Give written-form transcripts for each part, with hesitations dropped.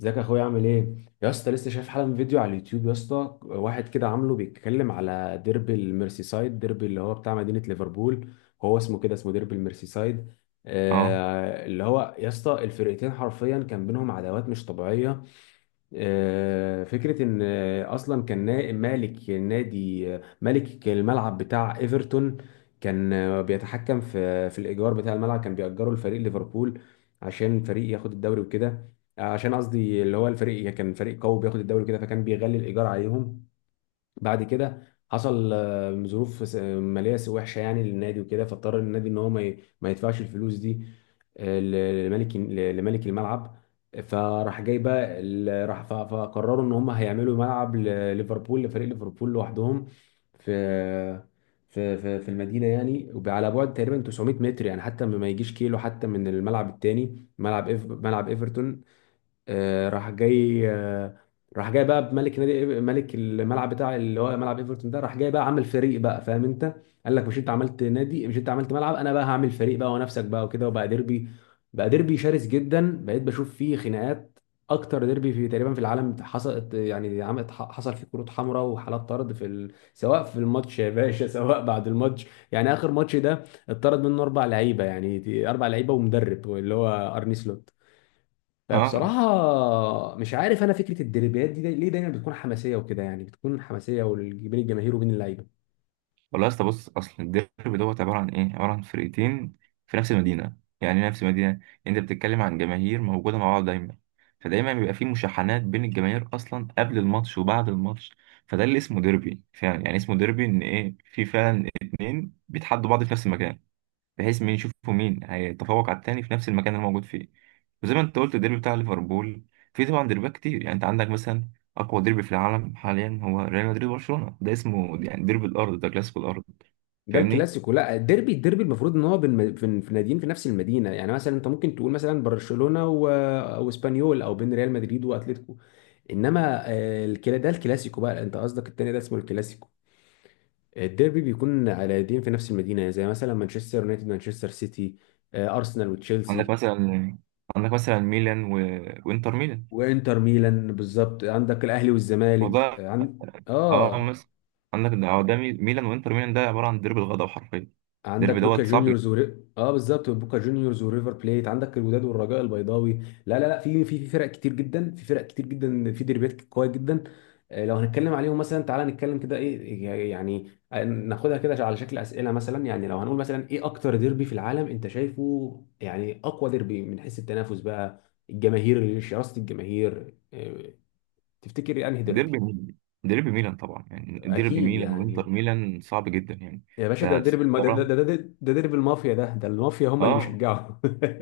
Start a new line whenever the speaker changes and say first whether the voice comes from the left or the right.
left: ازيك يا اخويا، عامل ايه؟ يا اسطى، لسه شايف حالا فيديو على اليوتيوب. يا اسطى، واحد كده عامله بيتكلم على ديربي الميرسيسايد، ديربي اللي هو بتاع مدينة ليفربول. هو اسمه كده، اسمه ديربي الميرسيسايد.
right: اه،
left: آه، اللي هو يا اسطى الفرقتين حرفيا كان بينهم عداوات مش طبيعية. فكرة إن أصلا كان مالك نادي، مالك الملعب بتاع إيفرتون. كان بيتحكم في الإيجار بتاع الملعب، كان بيأجره لفريق ليفربول عشان فريق ياخد الدوري وكده. عشان قصدي اللي هو الفريق كان فريق قوي بياخد الدوري وكده، فكان بيغلي الإيجار عليهم. بعد كده حصل ظروف ماليه وحشه يعني للنادي وكده، فاضطر النادي ان هو ما يدفعش الفلوس دي لملك، لملك الملعب. فراح جاي بقى راح فقرروا ان هم هيعملوا ملعب لليفربول، لفريق ليفربول لوحدهم، في في المدينه يعني، وب- على بعد تقريبا 900 متر يعني، حتى ما يجيش كيلو حتى من الملعب التاني، ملعب ملعب ايفرتون. راح جاي، راح جاي بقى بملك نادي، ملك الملعب بتاع اللي هو ملعب ايفرتون ده، راح جاي بقى عامل فريق بقى، فاهم انت؟ قال لك: مش انت عملت نادي؟ مش انت عملت ملعب؟ انا بقى هعمل فريق بقى ونفسك بقى وكده. وبقى ديربي، بقى ديربي شرس جدا، بقيت بشوف فيه خناقات. اكتر ديربي في تقريبا في العالم حصلت يعني، عملت حصل فيه كروت حمراء وحالات طرد سواء في الماتش يا باشا سواء بعد الماتش. يعني اخر ماتش ده اتطرد منه اربع لعيبه، يعني دي اربع لعيبه ومدرب اللي هو ارني سلوت.
right: اه،
left: فبصراحة مش عارف أنا، فكرة الديربيات دي ليه دايما بتكون حماسية وكده؟ يعني بتكون حماسية بين الجماهير وبين اللعيبة.
right: والله يا اسطى، بص. اصل الديربي دوت عباره عن ايه؟ عباره عن فرقتين في نفس المدينه، يعني إيه نفس المدينه؟ انت بتتكلم عن جماهير موجوده مع بعض دايما، فدايما بيبقى في مشاحنات بين الجماهير اصلا قبل الماتش وبعد الماتش. فده اللي اسمه ديربي فعلا، يعني اسمه ديربي ان ايه؟ في فعلا اتنين بيتحدوا بعض في نفس المكان، بحيث مين يشوفوا مين هيتفوق على التاني في نفس المكان اللي موجود فيه. وزي ما انت قلت الديربي بتاع ليفربول، في طبعا ديربيات كتير. يعني انت عندك مثلا اقوى ديربي في العالم حاليا هو ريال مدريد وبرشلونه، ده اسمه يعني ديربي الارض، ده كلاسيكو الارض.
left: ده
right: فاهمني؟
left: الكلاسيكو، لا، الديربي، الديربي المفروض إن هو بين في ناديين في نفس المدينة، يعني مثلا أنت ممكن تقول مثلا برشلونة وإسبانيول، أو بين ريال مدريد وأتليتيكو. إنما الكلا، ده الكلاسيكو بقى، أنت قصدك التاني ده اسمه الكلاسيكو. الديربي بيكون على ناديين في نفس المدينة، زي مثلا مانشستر يونايتد مانشستر سيتي، أرسنال
right: عندك
left: وتشيلسي،
right: مثلا عندك مثلا ميلان و... وانتر ميلان.
left: وانتر ميلان بالظبط. عندك الاهلي
right: هو
left: والزمالك.
right: ده.
left: عن
right: اه
left: اه
right: مثلا، عندك ده، هو ده ميلان وانتر ميلان، ده عباره عن ديربي الغضب حرفيا.
left: عندك
right: ديربي
left: بوكا
right: دوت صعب جدا.
left: اه، بالظبط، بوكا جونيورز وريفر بليت، عندك الوداد والرجاء البيضاوي. لا لا لا، في فرق كتير جدا، في فرق كتير جدا، في ديربيات قويه جدا. لو هنتكلم عليهم مثلا، تعالى نتكلم كده ايه، يعني ناخدها كده على شكل اسئله مثلا. يعني لو هنقول مثلا، ايه اكتر ديربي في العالم انت شايفه؟ يعني اقوى ديربي من حيث التنافس بقى، الجماهير، شراسه الجماهير، تفتكر انهي ديربي؟
right: ديربي ميلان ديربي ميلان طبعا، يعني ديربي
left: اكيد
right: ميلان
left: يعني.
right: وانتر ميلان صعب جدا يعني.
left: يا
right: انت
left: باشا،
right: هتستغرب.
left: ده درب المافيا، ده المافيا هم اللي
right: اه،
left: بيشجعوا.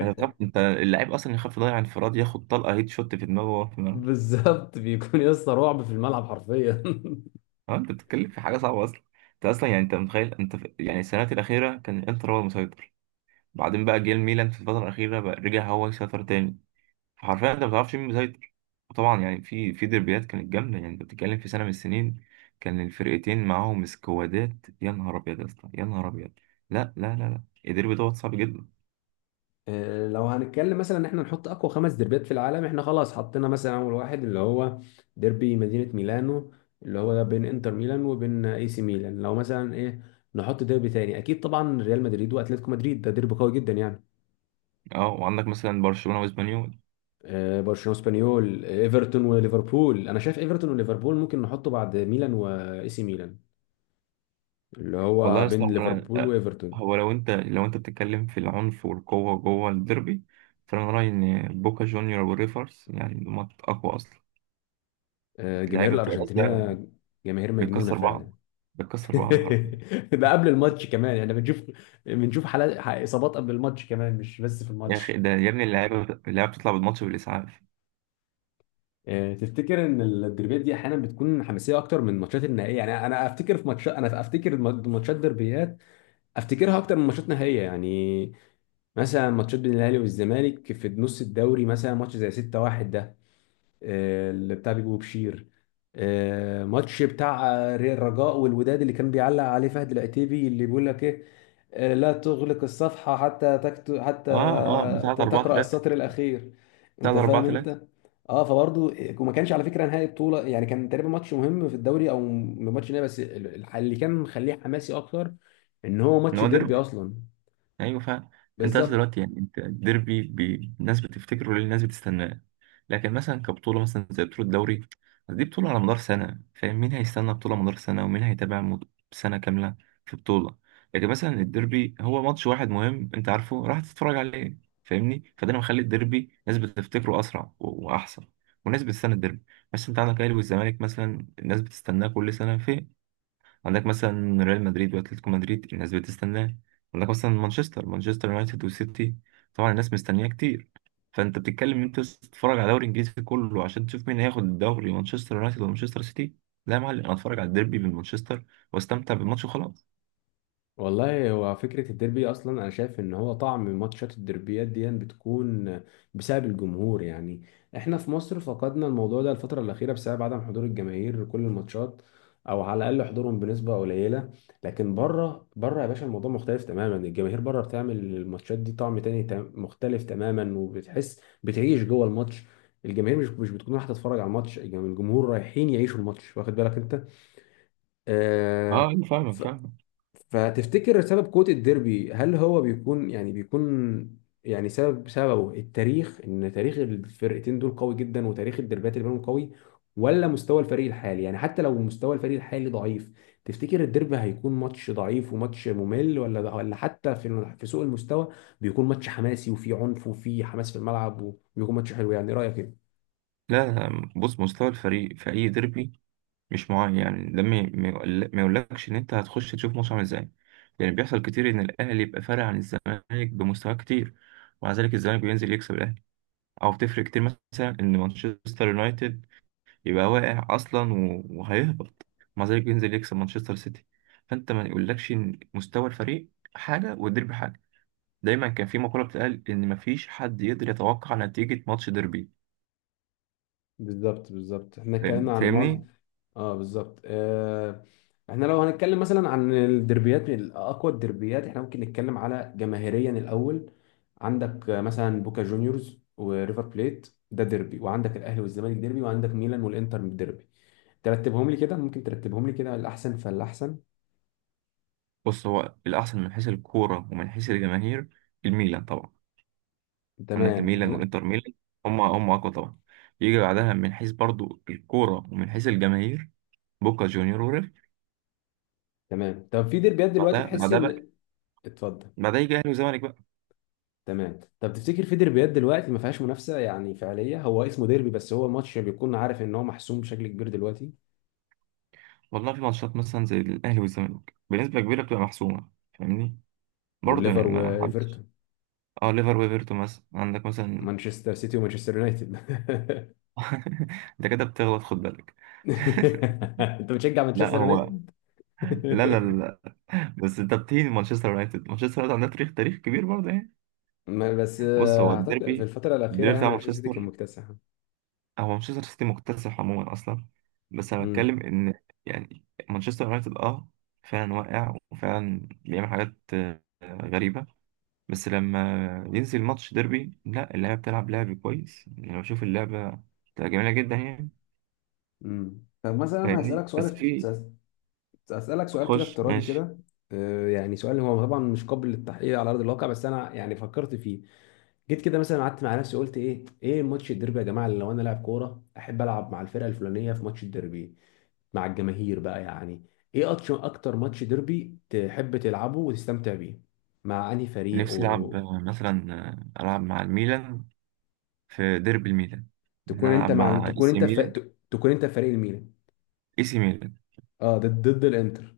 right: انت تخاف، انت اللعيب اصلا يخاف يضيع انفراد، ياخد طلقه هيد شوت في دماغه وهو في الملعب.
left: بالظبط، بيكون يا اسطى رعب في الملعب حرفيا.
right: اه، انت بتتكلم في حاجه صعبه اصلا. انت اصلا يعني، انت متخيل انت يعني، السنوات الاخيره كان الانتر هو المسيطر، بعدين بقى جه الميلان في الفتره الاخيره بقى رجع هو يسيطر تاني. فحرفيا انت ما بتعرفش مين مسيطر. وطبعا يعني في في دربيات كانت جامده، يعني انت بتتكلم في سنه من السنين كان الفرقتين معاهم سكوادات. يا نهار ابيض يا اسطى، يا نهار ابيض. لا، لا، لا، لا، الديربي دوت صعب جدا.
left: لو هنتكلم مثلا ان احنا نحط اقوى خمس ديربيات في العالم، احنا خلاص حطينا مثلا اول واحد اللي هو ديربي مدينة ميلانو، اللي هو ده بين انتر ميلان وبين اي سي ميلان. لو مثلا ايه، نحط ديربي تاني، اكيد طبعا ريال مدريد واتلتيكو مدريد، ده ديربي قوي جدا يعني.
right: اه وعندك مثلا برشلونه واسبانيول.
left: برشلونه واسبانيول، ايفرتون وليفربول. انا شايف ايفرتون وليفربول ممكن نحطه بعد ميلان واي سي ميلان، اللي
right: والله
left: هو
right: يا اسطى،
left: بين
right: هو
left: ليفربول
right: أنا،
left: وايفرتون.
right: هو لو انت، لو انت بتتكلم في العنف والقوه جوه الديربي، فانا رايي ان بوكا جونيور وريفرز يعني هما اقوى اصلا.
left: الجماهير
right: اللعيبه بتبقى نازله،
left: الارجنتينيه جماهير مجنونه
right: بتكسر بعض،
left: فعلا.
right: بتكسر بعض حرفيا.
left: ده قبل الماتش كمان احنا بنشوف، بنشوف حالات اصابات قبل الماتش كمان، مش بس في
right: يا اخي،
left: الماتش.
right: ده يا ابني اللعيبه بتطلع بالماتش بالاسعاف.
left: تفتكر ان الدربيات دي احيانا بتكون حماسيه اكتر من الماتشات النهائيه؟ يعني انا افتكر في ماتشات، انا افتكر ماتشات دربيات افتكرها اكتر من ماتشات نهائيه يعني. مثلا ماتشات بين الاهلي والزمالك في نص الدوري، مثلا ماتش زي 6-1 ده، اللي بتاع بيبو بشير، ماتش بتاع الرجاء والوداد اللي كان بيعلق عليه فهد العتيبي اللي بيقول لك ايه، لا تغلق الصفحة حتى حتى
right: اه، اه، بتاع 4
left: تقرأ
right: 3
left: السطر الأخير.
right: بتاع
left: أنت فاهم
right: 4-3.
left: أنت؟ أه، فبرضه وما كانش على فكرة نهائي بطولة يعني، كان تقريبا ماتش مهم في الدوري أو ماتش نهائي، بس اللي كان مخليه حماسي أكتر إن هو
right: ان
left: ماتش
right: هو
left: ديربي
right: ديربي.
left: أصلا.
right: ايوه فعلا. انت اصلا
left: بالظبط.
right: دلوقتي يعني، انت الديربي بي-، الناس بتفتكره ليه، الناس بتستناه. لكن مثلا كبطوله، مثلا زي بطوله الدوري، بس دي بطوله على مدار سنه، فاهم؟ مين هيستنى بطوله مدار سنه، ومين هيتابع مد- سنه كامله في بطوله؟ لكن مثلا الديربي هو ماتش واحد مهم، انت عارفه راح تتفرج عليه. فاهمني؟ فده اللي مخلي الديربي ناس بتفتكره اسرع و- واحسن، والناس بتستنى الديربي. بس انت عندك الاهلي والزمالك مثلا، الناس بتستناه كل سنه. فين عندك مثلا ريال مدريد واتلتيكو مدريد، الناس بتستناه. عندك مثلا مانشستر يونايتد وسيتي، طبعا الناس مستنياه كتير. فانت بتتكلم ان انت تتفرج على الدوري الانجليزي كله عشان تشوف مين هياخد الدوري، مانشستر يونايتد ولا مانشستر سيتي؟ لا يا معلم، انا اتفرج على الديربي من مانشستر واستمتع بالماتش وخلاص.
left: والله، هو فكرة الديربي أصلا، أنا شايف إن هو طعم ماتشات الديربيات دي بتكون بسبب الجمهور يعني. إحنا في مصر فقدنا الموضوع ده الفترة الأخيرة بسبب عدم حضور الجماهير كل الماتشات، أو على الأقل حضورهم بنسبة قليلة. لكن بره، بره يا باشا، الموضوع مختلف تماما. الجماهير بره بتعمل الماتشات دي طعم تاني مختلف تماما، وبتحس بتعيش جوه الماتش. الجماهير مش بتكون رايحة تتفرج على الماتش، الجمهور رايحين يعيشوا الماتش، واخد بالك أنت؟
right: اه،
left: آه.
right: أنا فاهمك فاهمك.
left: فتفتكر سبب قوة الديربي هل هو بيكون سبب، سببه التاريخ؟ ان تاريخ الفرقتين دول قوي جدا وتاريخ الديربيات اللي بينهم قوي، ولا مستوى الفريق الحالي؟ يعني حتى لو مستوى الفريق الحالي ضعيف، تفتكر الديربي هيكون ماتش ضعيف وماتش ممل، ولا حتى في سوء المستوى بيكون ماتش حماسي وفيه عنف وفيه حماس في الملعب وبيكون ماتش حلو؟ يعني رأيك ايه؟
right: لا، بص، مستوى الفريق في اي ديربي مش معين، يعني ده ما يقولكش ان انت هتخش تشوف ماتش عامل ازاي. يعني بيحصل كتير ان الاهلي يبقى فارق عن الزمالك بمستوى كتير، ومع ذلك الزمالك بينزل يكسب الاهلي. او بتفرق كتير مثلا ان مانشستر يونايتد يبقى واقع اصلا و- وهيهبط، مع ذلك بينزل يكسب مانشستر سيتي. فانت ما يقولكش ان مستوى الفريق حاجه والديربي حاجه. دايما كان في مقوله بتقال ان مفيش حد يقدر يتوقع نتيجه ماتش ديربي.
left: بالظبط، بالظبط، احنا اتكلمنا عن
right: فاهمني؟
left: معظم. اه بالظبط، آه. احنا لو هنتكلم مثلا عن الدربيات، من اقوى الدربيات، احنا ممكن نتكلم على جماهيريا الاول. عندك مثلا بوكا جونيورز وريفر بليت ده ديربي، وعندك الاهلي والزمالك ديربي، وعندك ميلان والانتر ديربي. ترتبهم لي كده؟ ممكن ترتبهم لي كده الاحسن فالاحسن؟
right: بص، هو الاحسن من حيث الكوره ومن حيث الجماهير، الميلان طبعا. عندك
left: تمام،
right: الميلان
left: لا.
right: والانتر ميلان، هم اقوى طبعا. يجي بعدها من حيث برضو الكوره ومن حيث الجماهير بوكا جونيور وريف.
left: تمام، طب في ديربيات دلوقتي
right: بعدها
left: تحس
right: بعدها بقى
left: ان، اتفضل.
right: بعدها يجي اهلي وزمالك بقى.
left: تمام، طب تفتكر في ديربيات دلوقتي ما فيهاش منافسه يعني فعليه، هو اسمه ديربي بس هو ماتش بيكون عارف ان هو محسوم بشكل كبير دلوقتي؟
right: والله، في ماتشات مثلا زي الأهلي والزمالك بنسبة كبيرة بتبقى محسومة. فاهمني؟ برضه يعني
left: والليفر
right: ما حدش.
left: وايفرتون،
right: اه ليفر وإيفرتون مثلا، عندك مثلا.
left: مانشستر سيتي ومانشستر يونايتد.
right: انت كده بتغلط، خد بالك.
left: انت بتشجع
right: لا
left: مانشستر
right: هو،
left: يونايتد؟
right: لا، لا، لا، لا، بس انت بتهين مانشستر يونايتد. مانشستر يونايتد عندها تاريخ كبير برضه يعني.
left: بس
right: بص، هو
left: اعتقد في
right: الديربي،
left: الفتره الاخيره
right: الديربي
left: يعني
right: بتاع
left: مانشستر سيتي كان
right: مانشستر،
left: مكتسح.
right: هو مانشستر سيتي مكتسح عموما اصلا. بس انا
left: امم
right: بتكلم ان يعني مانشستر يونايتد، اه، فعلا واقع وفعلا بيعمل حاجات غريبة، بس لما ينزل ماتش ديربي، لا، اللعبة بتلعب لعب كويس. يعني لو بشوف اللعبة بتبقى جميلة جدا يعني.
left: طب مثلا
right: فاهمني؟
left: هسالك
right: بس
left: سؤال،
right: في.
left: اسالك سؤال كده
right: خش
left: افتراضي
right: ماشي.
left: كده. يعني سؤال هو طبعا مش قابل للتحقيق على ارض الواقع، بس انا يعني فكرت فيه. جيت كده مثلا قعدت مع نفسي، قلت ايه، ايه ماتش الديربي يا جماعه اللي لو انا لاعب كوره احب العب مع الفرقه الفلانيه في ماتش الديربي مع الجماهير بقى يعني؟ ايه اكتر، اكتر ماتش ديربي تحب تلعبه وتستمتع بيه مع انهي فريق،
right: نفسي ألعب
left: وتكون
right: مثلا، ألعب مع الميلان في ديربي الميلان، يعني
left: انت
right: ألعب
left: مع
right: مع إي
left: تكون
right: سي
left: انت ف...
right: ميلان.
left: تكون انت فريق الميلان؟
right: إي سي ميلان
left: اه، ضد الانتر.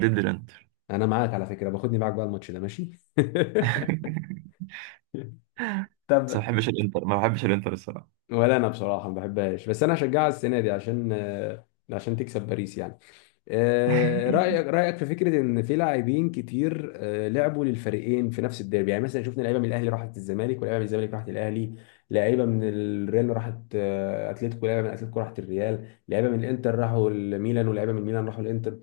right: ضد الإنتر.
left: انا معاك على فكره، باخدني معاك بقى الماتش ده، ماشي.
right: بس ما
left: طب،
right: بحبش الإنتر، ما بحبش الإنتر الصراحة.
left: ولا انا بصراحه ما بحبهاش، بس انا هشجعها السنه دي عشان عشان تكسب باريس يعني. رأيك في فكرة إن في لاعبين كتير لعبوا للفريقين في نفس الديربي؟ يعني مثلا شفنا لعيبة من الأهلي راحت الزمالك، ولاعيبة من الزمالك راحت الأهلي، لعيبة من الريال راحت أتلتيكو، لعيبة من أتلتيكو راحت الريال، لعيبة من الإنتر راحوا الميلان، ولعيبة من الميلان راحوا الإنتر.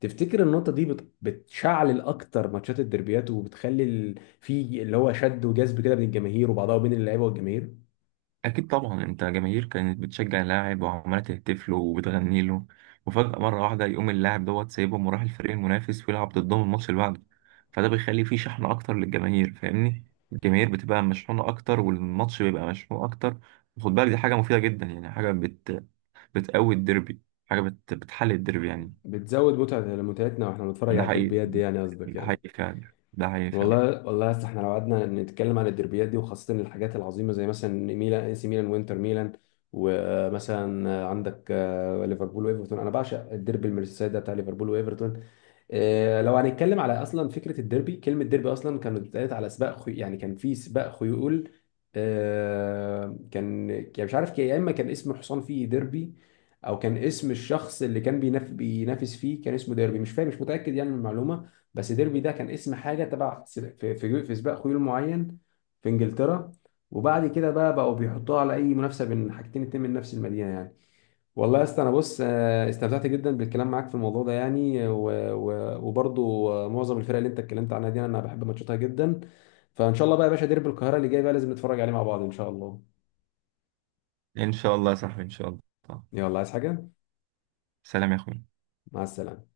left: تفتكر النقطة دي بتشعل أكتر ماتشات الديربيات، وبتخلي في اللي هو شد وجذب كده بين الجماهير وبعضها وبين اللعيبة والجماهير؟
right: أكيد طبعا. أنت جماهير كانت بتشجع اللاعب وعمالة تهتف له وبتغني له، وفجأة مرة واحدة يقوم اللاعب دوت سايبهم وراح الفريق المنافس ويلعب ضدهم الماتش اللي بعده. فده بيخلي فيه شحن أكتر للجماهير، فاهمني؟ الجماهير بتبقى مشحونة أكتر والماتش بيبقى مشحون أكتر. وخد بالك دي حاجة مفيدة جدا، يعني حاجة بتقوي الديربي، حاجة بتحل الديربي يعني.
left: بتزود متعتنا واحنا بنتفرج
right: ده
left: على
right: حقيقي،
left: الديربيات دي يعني، قصدك
right: ده
left: يعني.
right: حقيقي فعلا، ده حقيقي فعلا.
left: والله، والله يا اسطى، احنا لو قعدنا نتكلم عن الدربيات دي وخاصة الحاجات العظيمة زي مثلا ميلان، اي سي ميلان وانتر ميلان، ومثلا عندك ليفربول وايفرتون. انا بعشق الديربي المرسيسايد ده بتاع ليفربول وايفرتون. لو هنتكلم على اصلا فكره الديربي، كلمه ديربي اصلا كانت اتقالت على سباق يعني كان في سباق خيول، كان يعني مش عارف، يا اما كان اسم حصان فيه ديربي، او كان اسم الشخص اللي كان بينافس فيه كان اسمه ديربي، مش فاهم، مش متاكد يعني من المعلومه. بس ديربي ده كان اسم حاجه تبع في سباق خيول معين في انجلترا، وبعد كده بقى بقوا بيحطوها على اي منافسه بين حاجتين اتنين من نفس المدينه يعني. والله يا اسطى، انا بص، استمتعت جدا بالكلام معاك في الموضوع ده يعني، وبرضو معظم الفرق اللي انت اتكلمت عنها دي انا بحب ماتشاتها جدا. فان شاء الله بقى يا باشا، ديربي القاهره اللي جاي بقى لازم نتفرج عليه مع بعض ان شاء الله.
right: إن شاء الله يا صاحبي، إن شاء الله.
left: يلا، عايز حاجه؟
right: سلام يا أخوي.
left: مع السلامه.